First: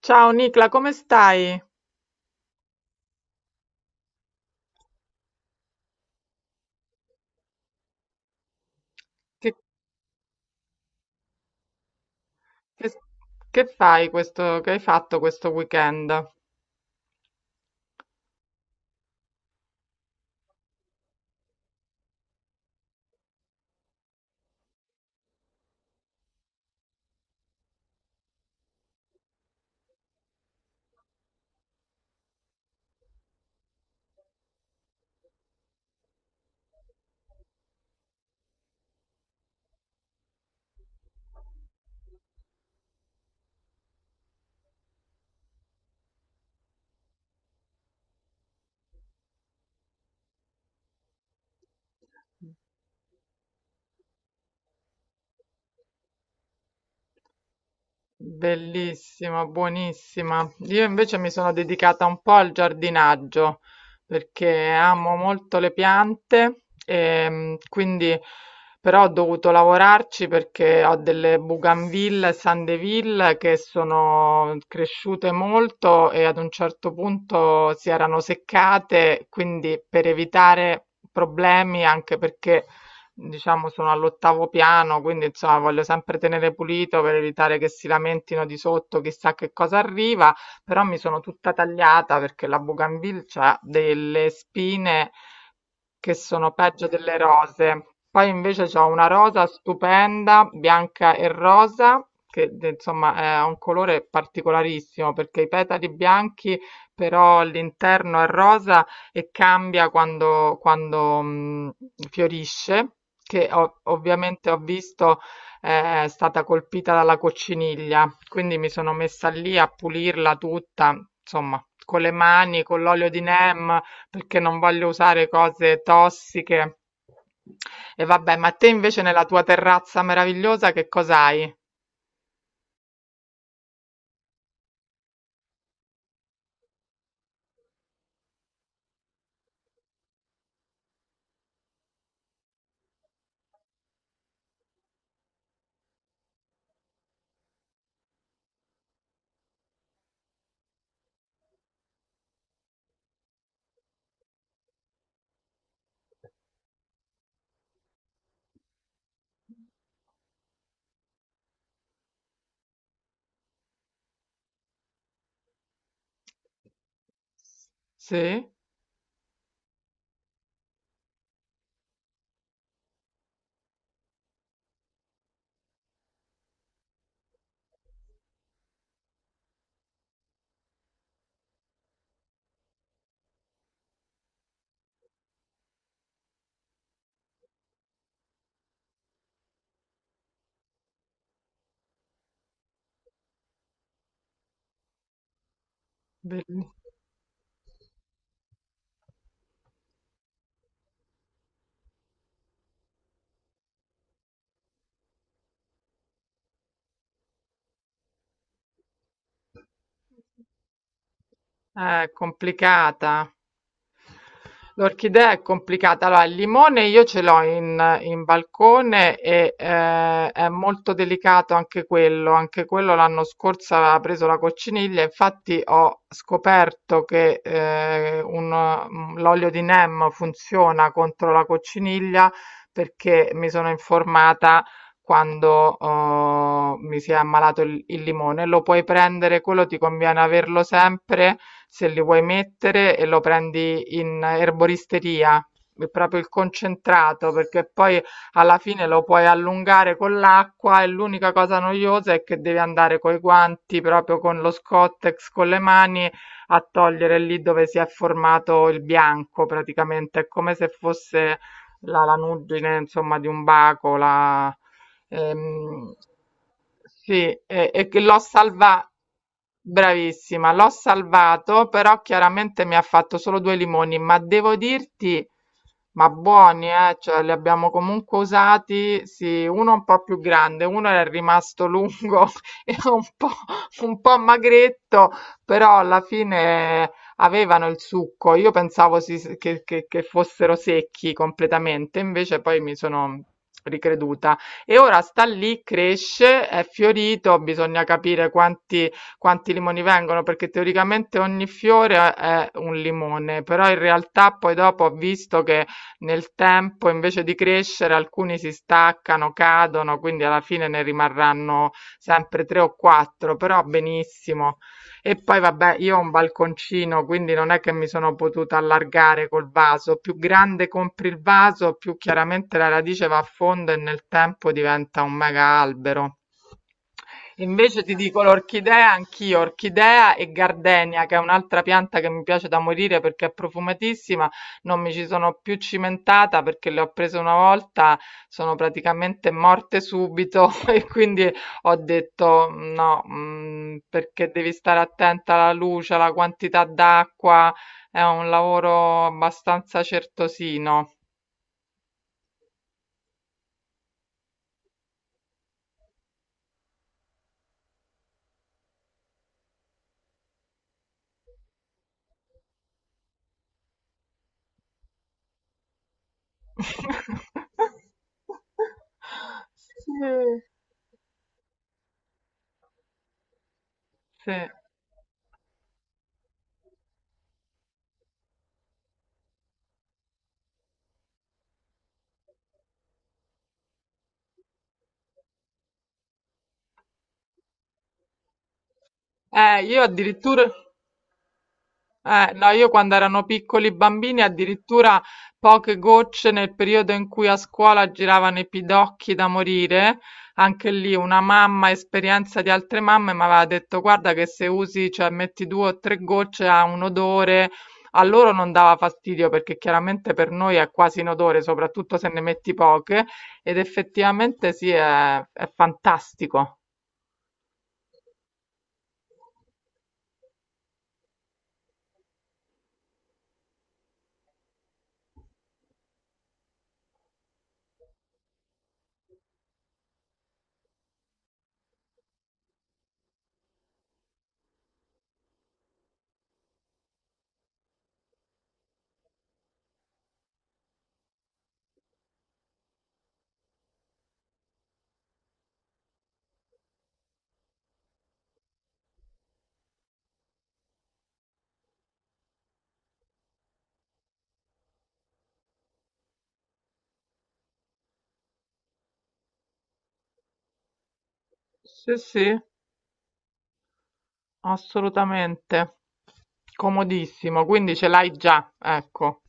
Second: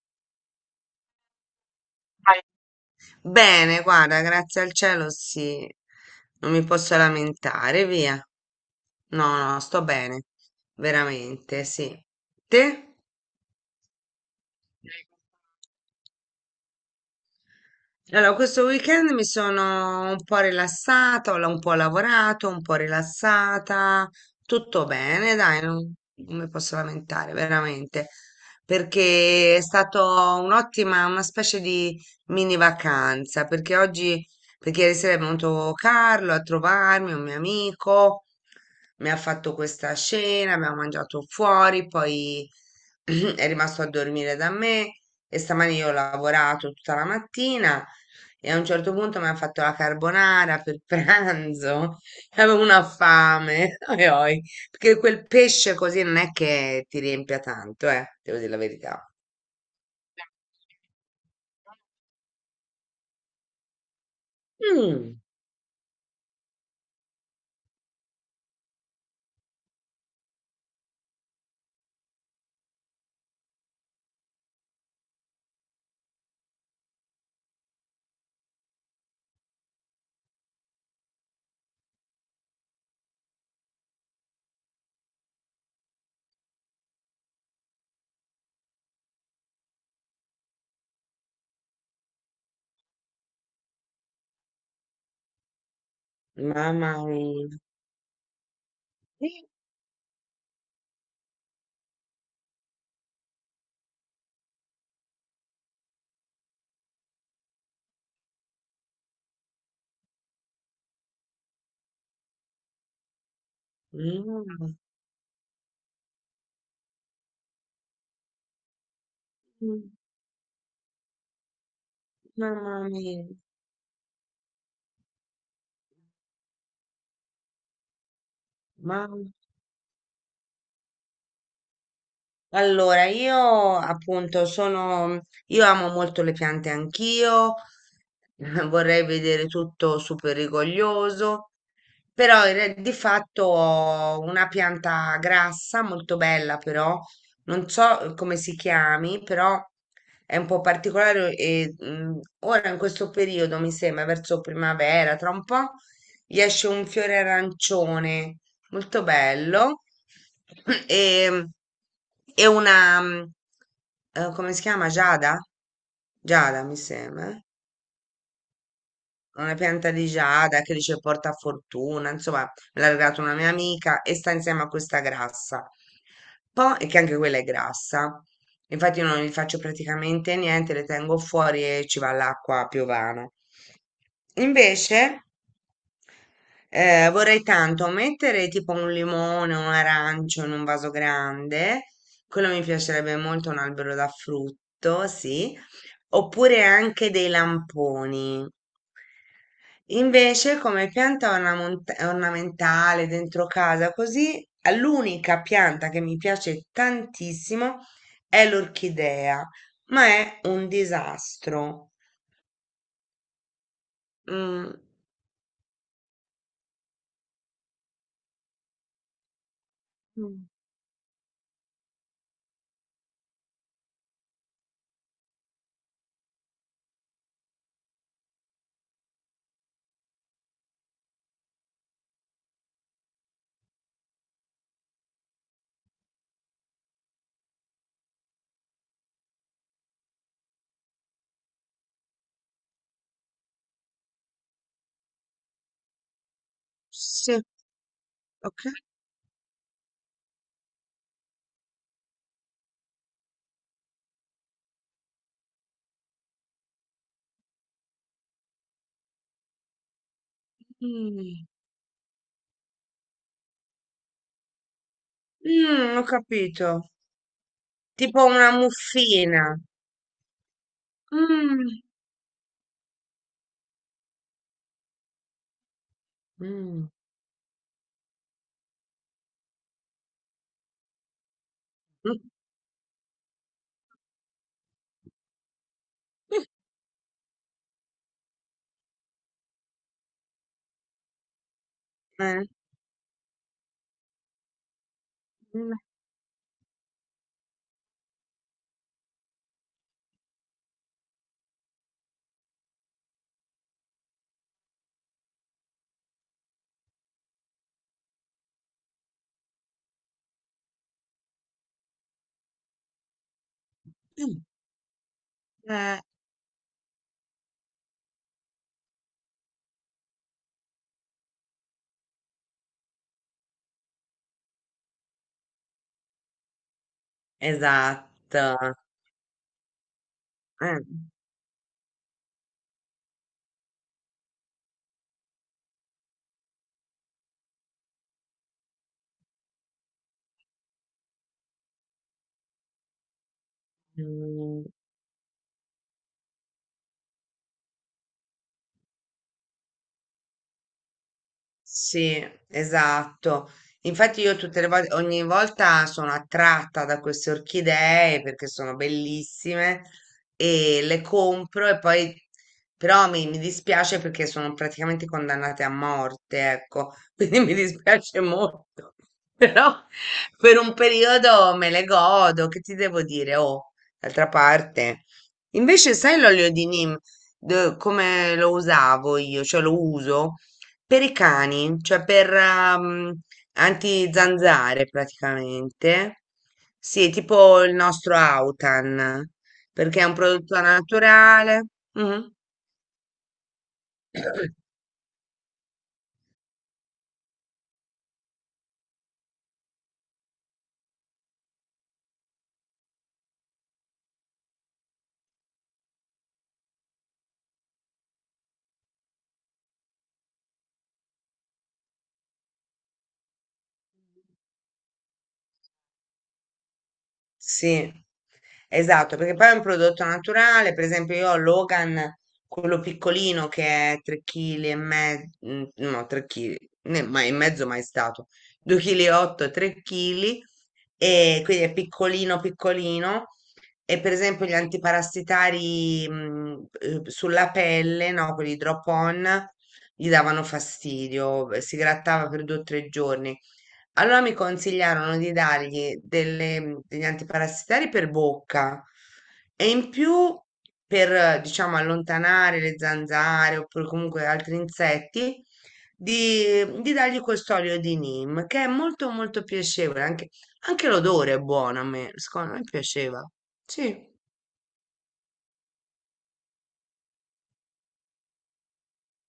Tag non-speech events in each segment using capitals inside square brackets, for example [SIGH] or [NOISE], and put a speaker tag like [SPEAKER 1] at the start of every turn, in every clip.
[SPEAKER 1] Ciao Nicla, come stai?
[SPEAKER 2] Dai. Bene, guarda, grazie al cielo, sì, non mi posso lamentare, via. No,
[SPEAKER 1] Che,
[SPEAKER 2] no, sto bene, veramente, sì. Te?
[SPEAKER 1] che- che fai che hai fatto questo weekend?
[SPEAKER 2] Allora, questo weekend mi sono un po' rilassata, un po' lavorato, un po' rilassata, tutto bene, dai, non mi posso lamentare, veramente, perché è stato un'ottima, una specie di mini vacanza, perché ieri sera è venuto Carlo a trovarmi, un mio amico, mi ha fatto questa cena, abbiamo mangiato fuori, poi [CLEARS THROAT] è rimasto a dormire da me. E stamani io ho lavorato tutta la mattina e a un certo punto mi hanno fatto la carbonara per pranzo. [LAUGHS] Avevo una fame, [LAUGHS] oi, oi, perché quel pesce così non è che ti riempia tanto, devo dire la verità.
[SPEAKER 1] Bellissima, buonissima. Io invece mi sono dedicata un po' al giardinaggio perché amo
[SPEAKER 2] Mm,
[SPEAKER 1] molto le piante quindi però ho dovuto lavorarci perché ho delle bougainville e sandeville che sono cresciute molto e ad un certo punto si erano seccate, quindi per evitare problemi anche perché diciamo sono all'8° piano, quindi insomma voglio sempre tenere pulito per evitare che si lamentino di sotto chissà che cosa arriva, però mi sono tutta tagliata perché la Bougainville ha delle spine che sono peggio
[SPEAKER 2] mamma
[SPEAKER 1] delle
[SPEAKER 2] mia.
[SPEAKER 1] rose. Poi invece c'ho una rosa stupenda, bianca e rosa, che de- insomma è un colore particolarissimo perché i petali bianchi, però l'interno è rosa e cambia quando fiorisce, che ho- ovviamente ho
[SPEAKER 2] Mm,
[SPEAKER 1] visto è stata colpita dalla cocciniglia, quindi mi sono messa lì a
[SPEAKER 2] mm,
[SPEAKER 1] pulirla tutta, insomma, con le mani, con
[SPEAKER 2] mamma
[SPEAKER 1] l'olio di
[SPEAKER 2] mia,
[SPEAKER 1] neem, perché non voglio usare cose tossiche. E vabbè, ma te invece nella
[SPEAKER 2] mamma
[SPEAKER 1] tua terrazza meravigliosa che cosa hai?
[SPEAKER 2] Allora, io amo molto le piante anch'io, [LAUGHS] vorrei vedere tutto super rigoglioso, però di fatto ho una pianta grassa, molto bella però, non so come si chiami, però è un po' particolare e ora in questo periodo mi sembra verso primavera, tra un po' gli esce un fiore arancione molto bello. [CLEARS THROAT] E, e una, come si chiama? Giada? Giada, mi sembra
[SPEAKER 1] Sì?
[SPEAKER 2] una pianta di giada che dice porta fortuna, insomma, me l'ha regalato una mia amica e sta insieme a questa grassa. Poi, e che anche quella è grassa, infatti io non gli faccio praticamente niente, le tengo fuori e ci va l'acqua a piovana. Invece, vorrei tanto mettere tipo un limone, un arancio in un vaso grande, quello mi piacerebbe molto, un albero da frutto, sì, oppure
[SPEAKER 1] Bell-
[SPEAKER 2] anche dei lamponi. Invece, come pianta ornamentale dentro casa, così l'unica pianta che mi piace tantissimo è l'orchidea, ma è un disastro.
[SPEAKER 1] Complicata.
[SPEAKER 2] Mm,
[SPEAKER 1] L'orchidea è complicata. Allora, il limone io ce l'ho in balcone e è
[SPEAKER 2] mm.
[SPEAKER 1] molto delicato anche quello. Anche quello l'anno scorso aveva preso la cocciniglia. Infatti ho scoperto che un- l'olio di neem funziona contro la cocciniglia perché mi sono informata quando mi si è ammalato il limone. Lo puoi prendere, quello ti conviene averlo sempre se li vuoi mettere e lo prendi in erboristeria, è proprio il concentrato,
[SPEAKER 2] Sì,
[SPEAKER 1] perché poi alla
[SPEAKER 2] ok.
[SPEAKER 1] fine lo puoi allungare con l'acqua e l'unica cosa noiosa è che devi andare coi guanti, proprio con lo Scottex, con le mani, a togliere lì dove si è formato il bianco, praticamente, è come se fosse
[SPEAKER 2] Mm.
[SPEAKER 1] la lanugine, insomma, di un baco, la...
[SPEAKER 2] Mm,
[SPEAKER 1] Ehm,
[SPEAKER 2] ho capito.
[SPEAKER 1] sì, e che l'ho
[SPEAKER 2] Tipo una
[SPEAKER 1] salvato,
[SPEAKER 2] muffina.
[SPEAKER 1] bravissima, l'ho salvato,
[SPEAKER 2] Mm.
[SPEAKER 1] però chiaramente mi ha fatto solo due limoni, ma devo dirti, ma buoni,
[SPEAKER 2] Mm.
[SPEAKER 1] cioè li abbiamo comunque usati, sì, uno un po' più grande, uno era rimasto lungo
[SPEAKER 2] [LAUGHS]
[SPEAKER 1] [LAUGHS] e un po' magretto, però alla fine avevano il succo, io pensavo si- che fossero secchi completamente, invece
[SPEAKER 2] Eh.
[SPEAKER 1] poi mi sono ricreduta. E ora sta lì,
[SPEAKER 2] Mm.
[SPEAKER 1] cresce, è fiorito, bisogna capire quanti, quanti limoni vengono, perché teoricamente ogni fiore è un limone, però in realtà poi dopo ho visto che nel tempo invece di crescere alcuni si staccano, cadono, quindi alla fine ne rimarranno sempre tre o quattro, però
[SPEAKER 2] Mm.
[SPEAKER 1] benissimo. E poi vabbè, io ho
[SPEAKER 2] Eh,
[SPEAKER 1] un balconcino, quindi non è che mi sono potuta allargare col vaso. Più grande compri il vaso, più chiaramente la radice va a fondo e nel tempo diventa un mega albero. Invece ti dico
[SPEAKER 2] esatto.
[SPEAKER 1] l'orchidea, anch'io, orchidea e
[SPEAKER 2] Eh,
[SPEAKER 1] gardenia, che è un'altra pianta che mi piace da morire perché è profumatissima, non mi ci sono più cimentata perché le ho prese una volta, sono praticamente morte subito [LAUGHS] e quindi ho detto no, perché devi
[SPEAKER 2] mhmm.
[SPEAKER 1] stare attenta alla luce, alla quantità d'acqua, è un lavoro abbastanza certosino.
[SPEAKER 2] Sì, esatto. Infatti io tutte le volte, ogni volta sono attratta da queste orchidee perché sono bellissime e le compro e poi però mi dispiace perché sono praticamente condannate a morte, ecco, [LAUGHS] quindi mi dispiace molto.
[SPEAKER 1] [LAUGHS]
[SPEAKER 2] [LAUGHS]
[SPEAKER 1] Sì,
[SPEAKER 2] Però per un periodo me le godo, che ti devo dire? Oh, d'altra
[SPEAKER 1] sì.
[SPEAKER 2] parte. Invece sai l'olio di Nim, come lo usavo io, cioè lo uso? Per i cani, cioè per anti-zanzare praticamente. Sì, tipo il nostro Autan,
[SPEAKER 1] Io
[SPEAKER 2] perché è un
[SPEAKER 1] addirittura,
[SPEAKER 2] prodotto naturale. Mhm.
[SPEAKER 1] no, io quando erano piccoli bambini, addirittura poche gocce nel periodo in cui a scuola giravano i pidocchi da morire, anche lì una mamma, esperienza di altre mamme, mi aveva detto: guarda, che se usi, cioè metti due o tre gocce ha un odore. A loro non dava fastidio perché chiaramente per noi è quasi un odore, soprattutto se ne metti poche, ed effettivamente sì, è fantastico.
[SPEAKER 2] Sì, esatto, perché poi è un prodotto naturale, per esempio io ho Logan, quello piccolino che è 3 kg e mezzo, no, 3 kg, ma e mezzo mai stato, 2,8 kg, 3 kg, e quindi è piccolino piccolino, e per esempio gli antiparassitari sulla pelle, no, quelli drop on, gli davano fastidio, si grattava per 2 o 3 giorni. Allora mi consigliarono di dargli degli antiparassitari per bocca e in più per, diciamo, allontanare le zanzare oppure comunque altri insetti, di dargli questo olio di neem, che è molto molto piacevole. Anche, l'odore è buono a
[SPEAKER 1] Sì,
[SPEAKER 2] me,
[SPEAKER 1] sì.
[SPEAKER 2] secondo me piaceva. Sì.
[SPEAKER 1] Assolutamente, comodissimo, quindi ce l'hai già, ecco.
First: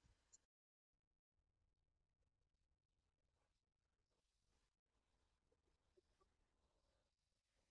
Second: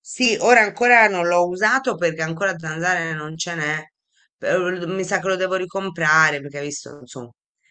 [SPEAKER 2] Sì, ora ancora non l'ho usato perché ancora zanzare non ce n'è, però mi sa che lo devo ricomprare perché hai visto, insomma,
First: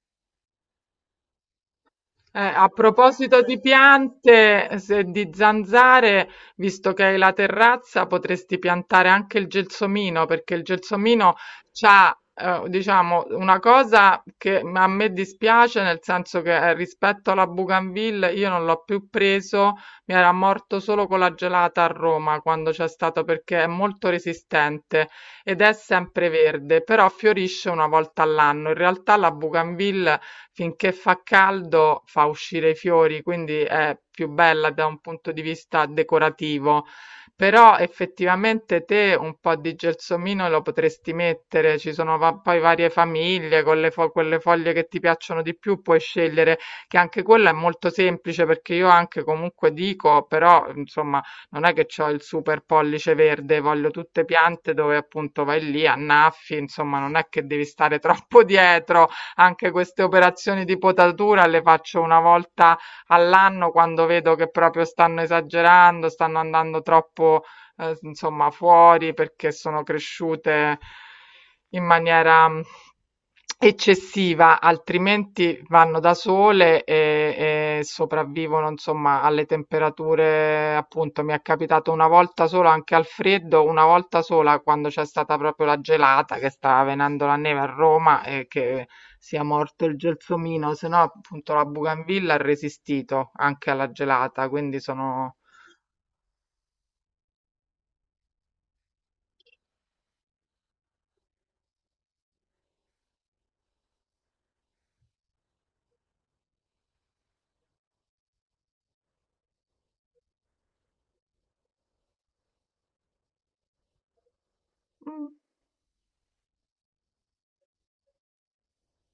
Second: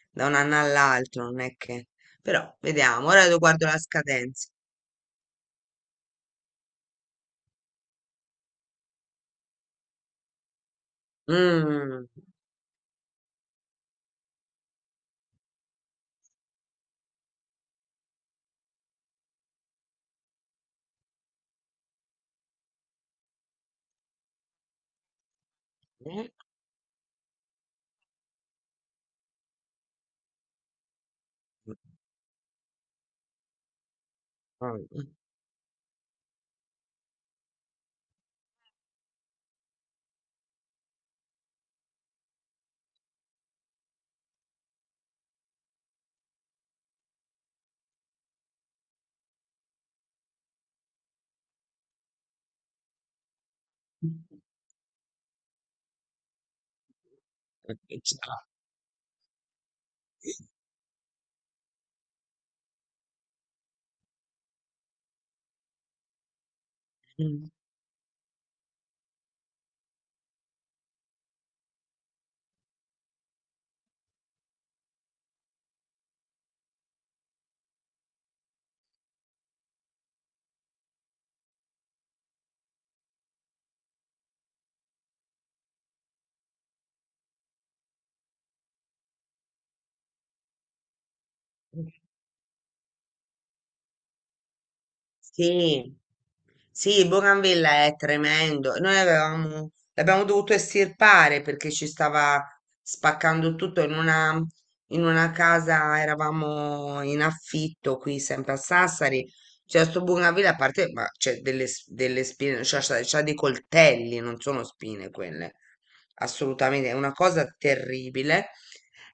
[SPEAKER 2] da un anno all'altro non è che. Però
[SPEAKER 1] A
[SPEAKER 2] vediamo, ora lo
[SPEAKER 1] proposito di
[SPEAKER 2] guardo la scadenza.
[SPEAKER 1] piante, se- di zanzare, visto che hai la terrazza, potresti piantare anche il gelsomino, perché il gelsomino
[SPEAKER 2] Mm.
[SPEAKER 1] c'ha, diciamo, una cosa che a me dispiace, nel senso che rispetto alla Bougainville io non l'ho più preso, mi era morto solo con la gelata a Roma quando c'è stato, perché è molto resistente ed è sempre
[SPEAKER 2] [LAUGHS]
[SPEAKER 1] verde, però fiorisce una volta all'anno. In realtà la Bougainville finché fa caldo fa uscire i fiori, quindi è più bella da un punto di vista decorativo. Però effettivamente te un po' di gelsomino lo potresti mettere, ci sono va- poi varie famiglie con le fo- quelle foglie che ti piacciono di più, puoi scegliere che anche quella è molto semplice perché io anche comunque dico, però insomma non è che ho il super pollice verde, voglio tutte piante dove appunto vai lì, annaffi, insomma non è che devi stare [LAUGHS]
[SPEAKER 2] Ciao.
[SPEAKER 1] troppo dietro anche queste operazioni di potatura le faccio una volta all'anno quando vedo che proprio stanno esagerando, stanno andando troppo, insomma, fuori perché sono cresciute in maniera eccessiva, altrimenti vanno da sole e sopravvivono, insomma, alle temperature, appunto, mi è capitato una volta sola anche al freddo, una volta sola quando c'è stata proprio la gelata che stava venendo la neve a Roma e che sia morto il gelsomino, se no appunto la Bougainville ha resistito anche alla gelata, quindi sono.
[SPEAKER 2] Sì, sì, Bougainville è tremendo. Noi avevamo, l'abbiamo dovuto estirpare perché ci stava spaccando tutto in una, casa, eravamo in affitto qui sempre a Sassari. C'è sto Bougainville, a parte, ma c'è delle, delle spine, c'ha dei coltelli, non sono spine
[SPEAKER 1] Mm,
[SPEAKER 2] quelle assolutamente, è una cosa terribile.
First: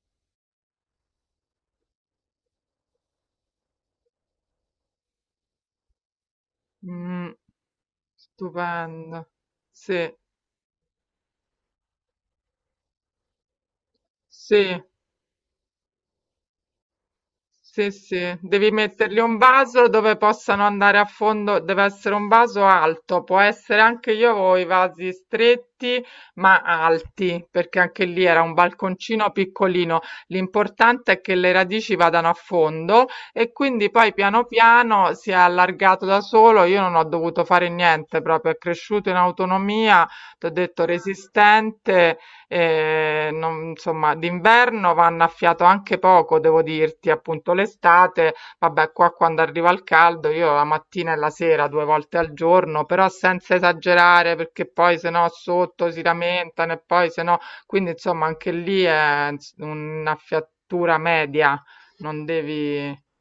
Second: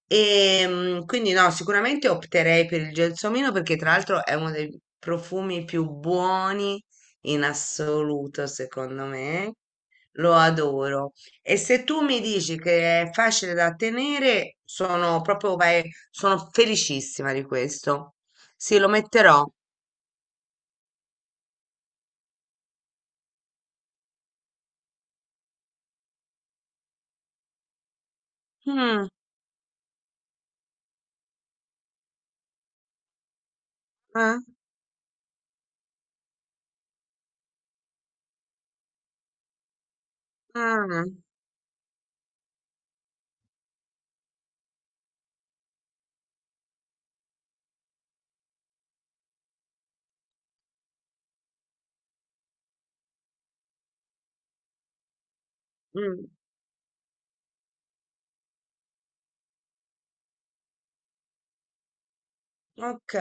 [SPEAKER 2] E quindi no, sicuramente opterei per il gelsomino perché tra l'altro è uno dei profumi più buoni
[SPEAKER 1] mm,
[SPEAKER 2] in assoluto, secondo
[SPEAKER 1] stupendo.
[SPEAKER 2] me.
[SPEAKER 1] Sì,
[SPEAKER 2] Lo adoro. E se tu mi dici che è facile da tenere,
[SPEAKER 1] sì.
[SPEAKER 2] sono proprio, sono felicissima di
[SPEAKER 1] Sì,
[SPEAKER 2] questo.
[SPEAKER 1] sì, devi
[SPEAKER 2] Sì, lo
[SPEAKER 1] mettergli un
[SPEAKER 2] metterò.
[SPEAKER 1] vaso dove possano andare a fondo, deve essere un vaso alto, può essere anche io avevo i vasi stretti ma alti, perché anche lì era un
[SPEAKER 2] Mm,
[SPEAKER 1] balconcino piccolino. L'importante è che le radici vadano a fondo e quindi poi
[SPEAKER 2] eh,
[SPEAKER 1] piano piano si è allargato da solo, io non ho dovuto fare niente, proprio è cresciuto in autonomia, ti ho detto
[SPEAKER 2] mm,
[SPEAKER 1] resistente e non insomma, d'inverno vanno a fiato anche poco, devo dirti, appunto l'estate, vabbè, qua quando arriva il caldo, io la mattina e la sera due volte al giorno, però senza esagerare, perché poi se no sotto si
[SPEAKER 2] mm.
[SPEAKER 1] lamentano e poi se no, quindi insomma, anche lì è ins- una fiatura media, non devi,
[SPEAKER 2] Ok.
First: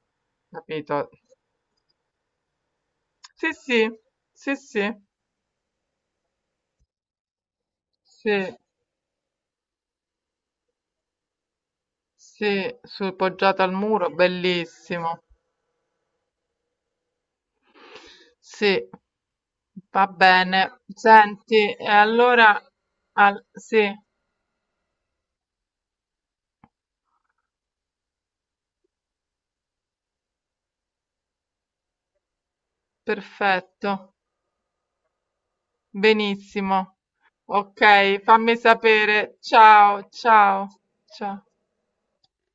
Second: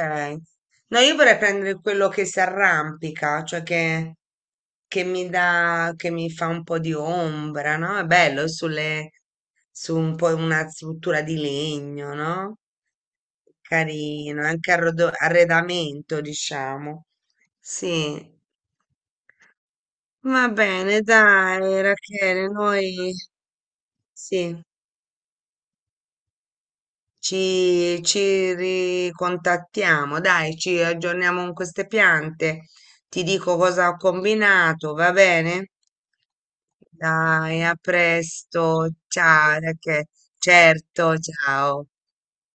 [SPEAKER 2] No,
[SPEAKER 1] capito?
[SPEAKER 2] io vorrei prendere quello che si arrampica,
[SPEAKER 1] Sì,
[SPEAKER 2] cioè
[SPEAKER 1] sì,
[SPEAKER 2] che,
[SPEAKER 1] sì, sì,
[SPEAKER 2] che mi dà, che mi fa un po' di ombra, no? È bello
[SPEAKER 1] sì,
[SPEAKER 2] su un po' una struttura di legno, no?
[SPEAKER 1] sì, sul poggiato al muro,
[SPEAKER 2] Carino, anche
[SPEAKER 1] bellissimo.
[SPEAKER 2] arredamento, diciamo. Sì.
[SPEAKER 1] Sì, va
[SPEAKER 2] Va
[SPEAKER 1] bene.
[SPEAKER 2] bene,
[SPEAKER 1] Senti,
[SPEAKER 2] dai,
[SPEAKER 1] e
[SPEAKER 2] Rachele,
[SPEAKER 1] allora
[SPEAKER 2] noi
[SPEAKER 1] al- sì,
[SPEAKER 2] sì. Ci ricontattiamo, dai, ci aggiorniamo con queste piante. Ti dico cosa
[SPEAKER 1] perfetto,
[SPEAKER 2] ho combinato, va bene?
[SPEAKER 1] benissimo.
[SPEAKER 2] Dai, a
[SPEAKER 1] Ok, fammi
[SPEAKER 2] presto.
[SPEAKER 1] sapere.
[SPEAKER 2] Ciao,
[SPEAKER 1] Ciao,
[SPEAKER 2] Rachele.
[SPEAKER 1] ciao,
[SPEAKER 2] Certo,
[SPEAKER 1] ciao.
[SPEAKER 2] ciao.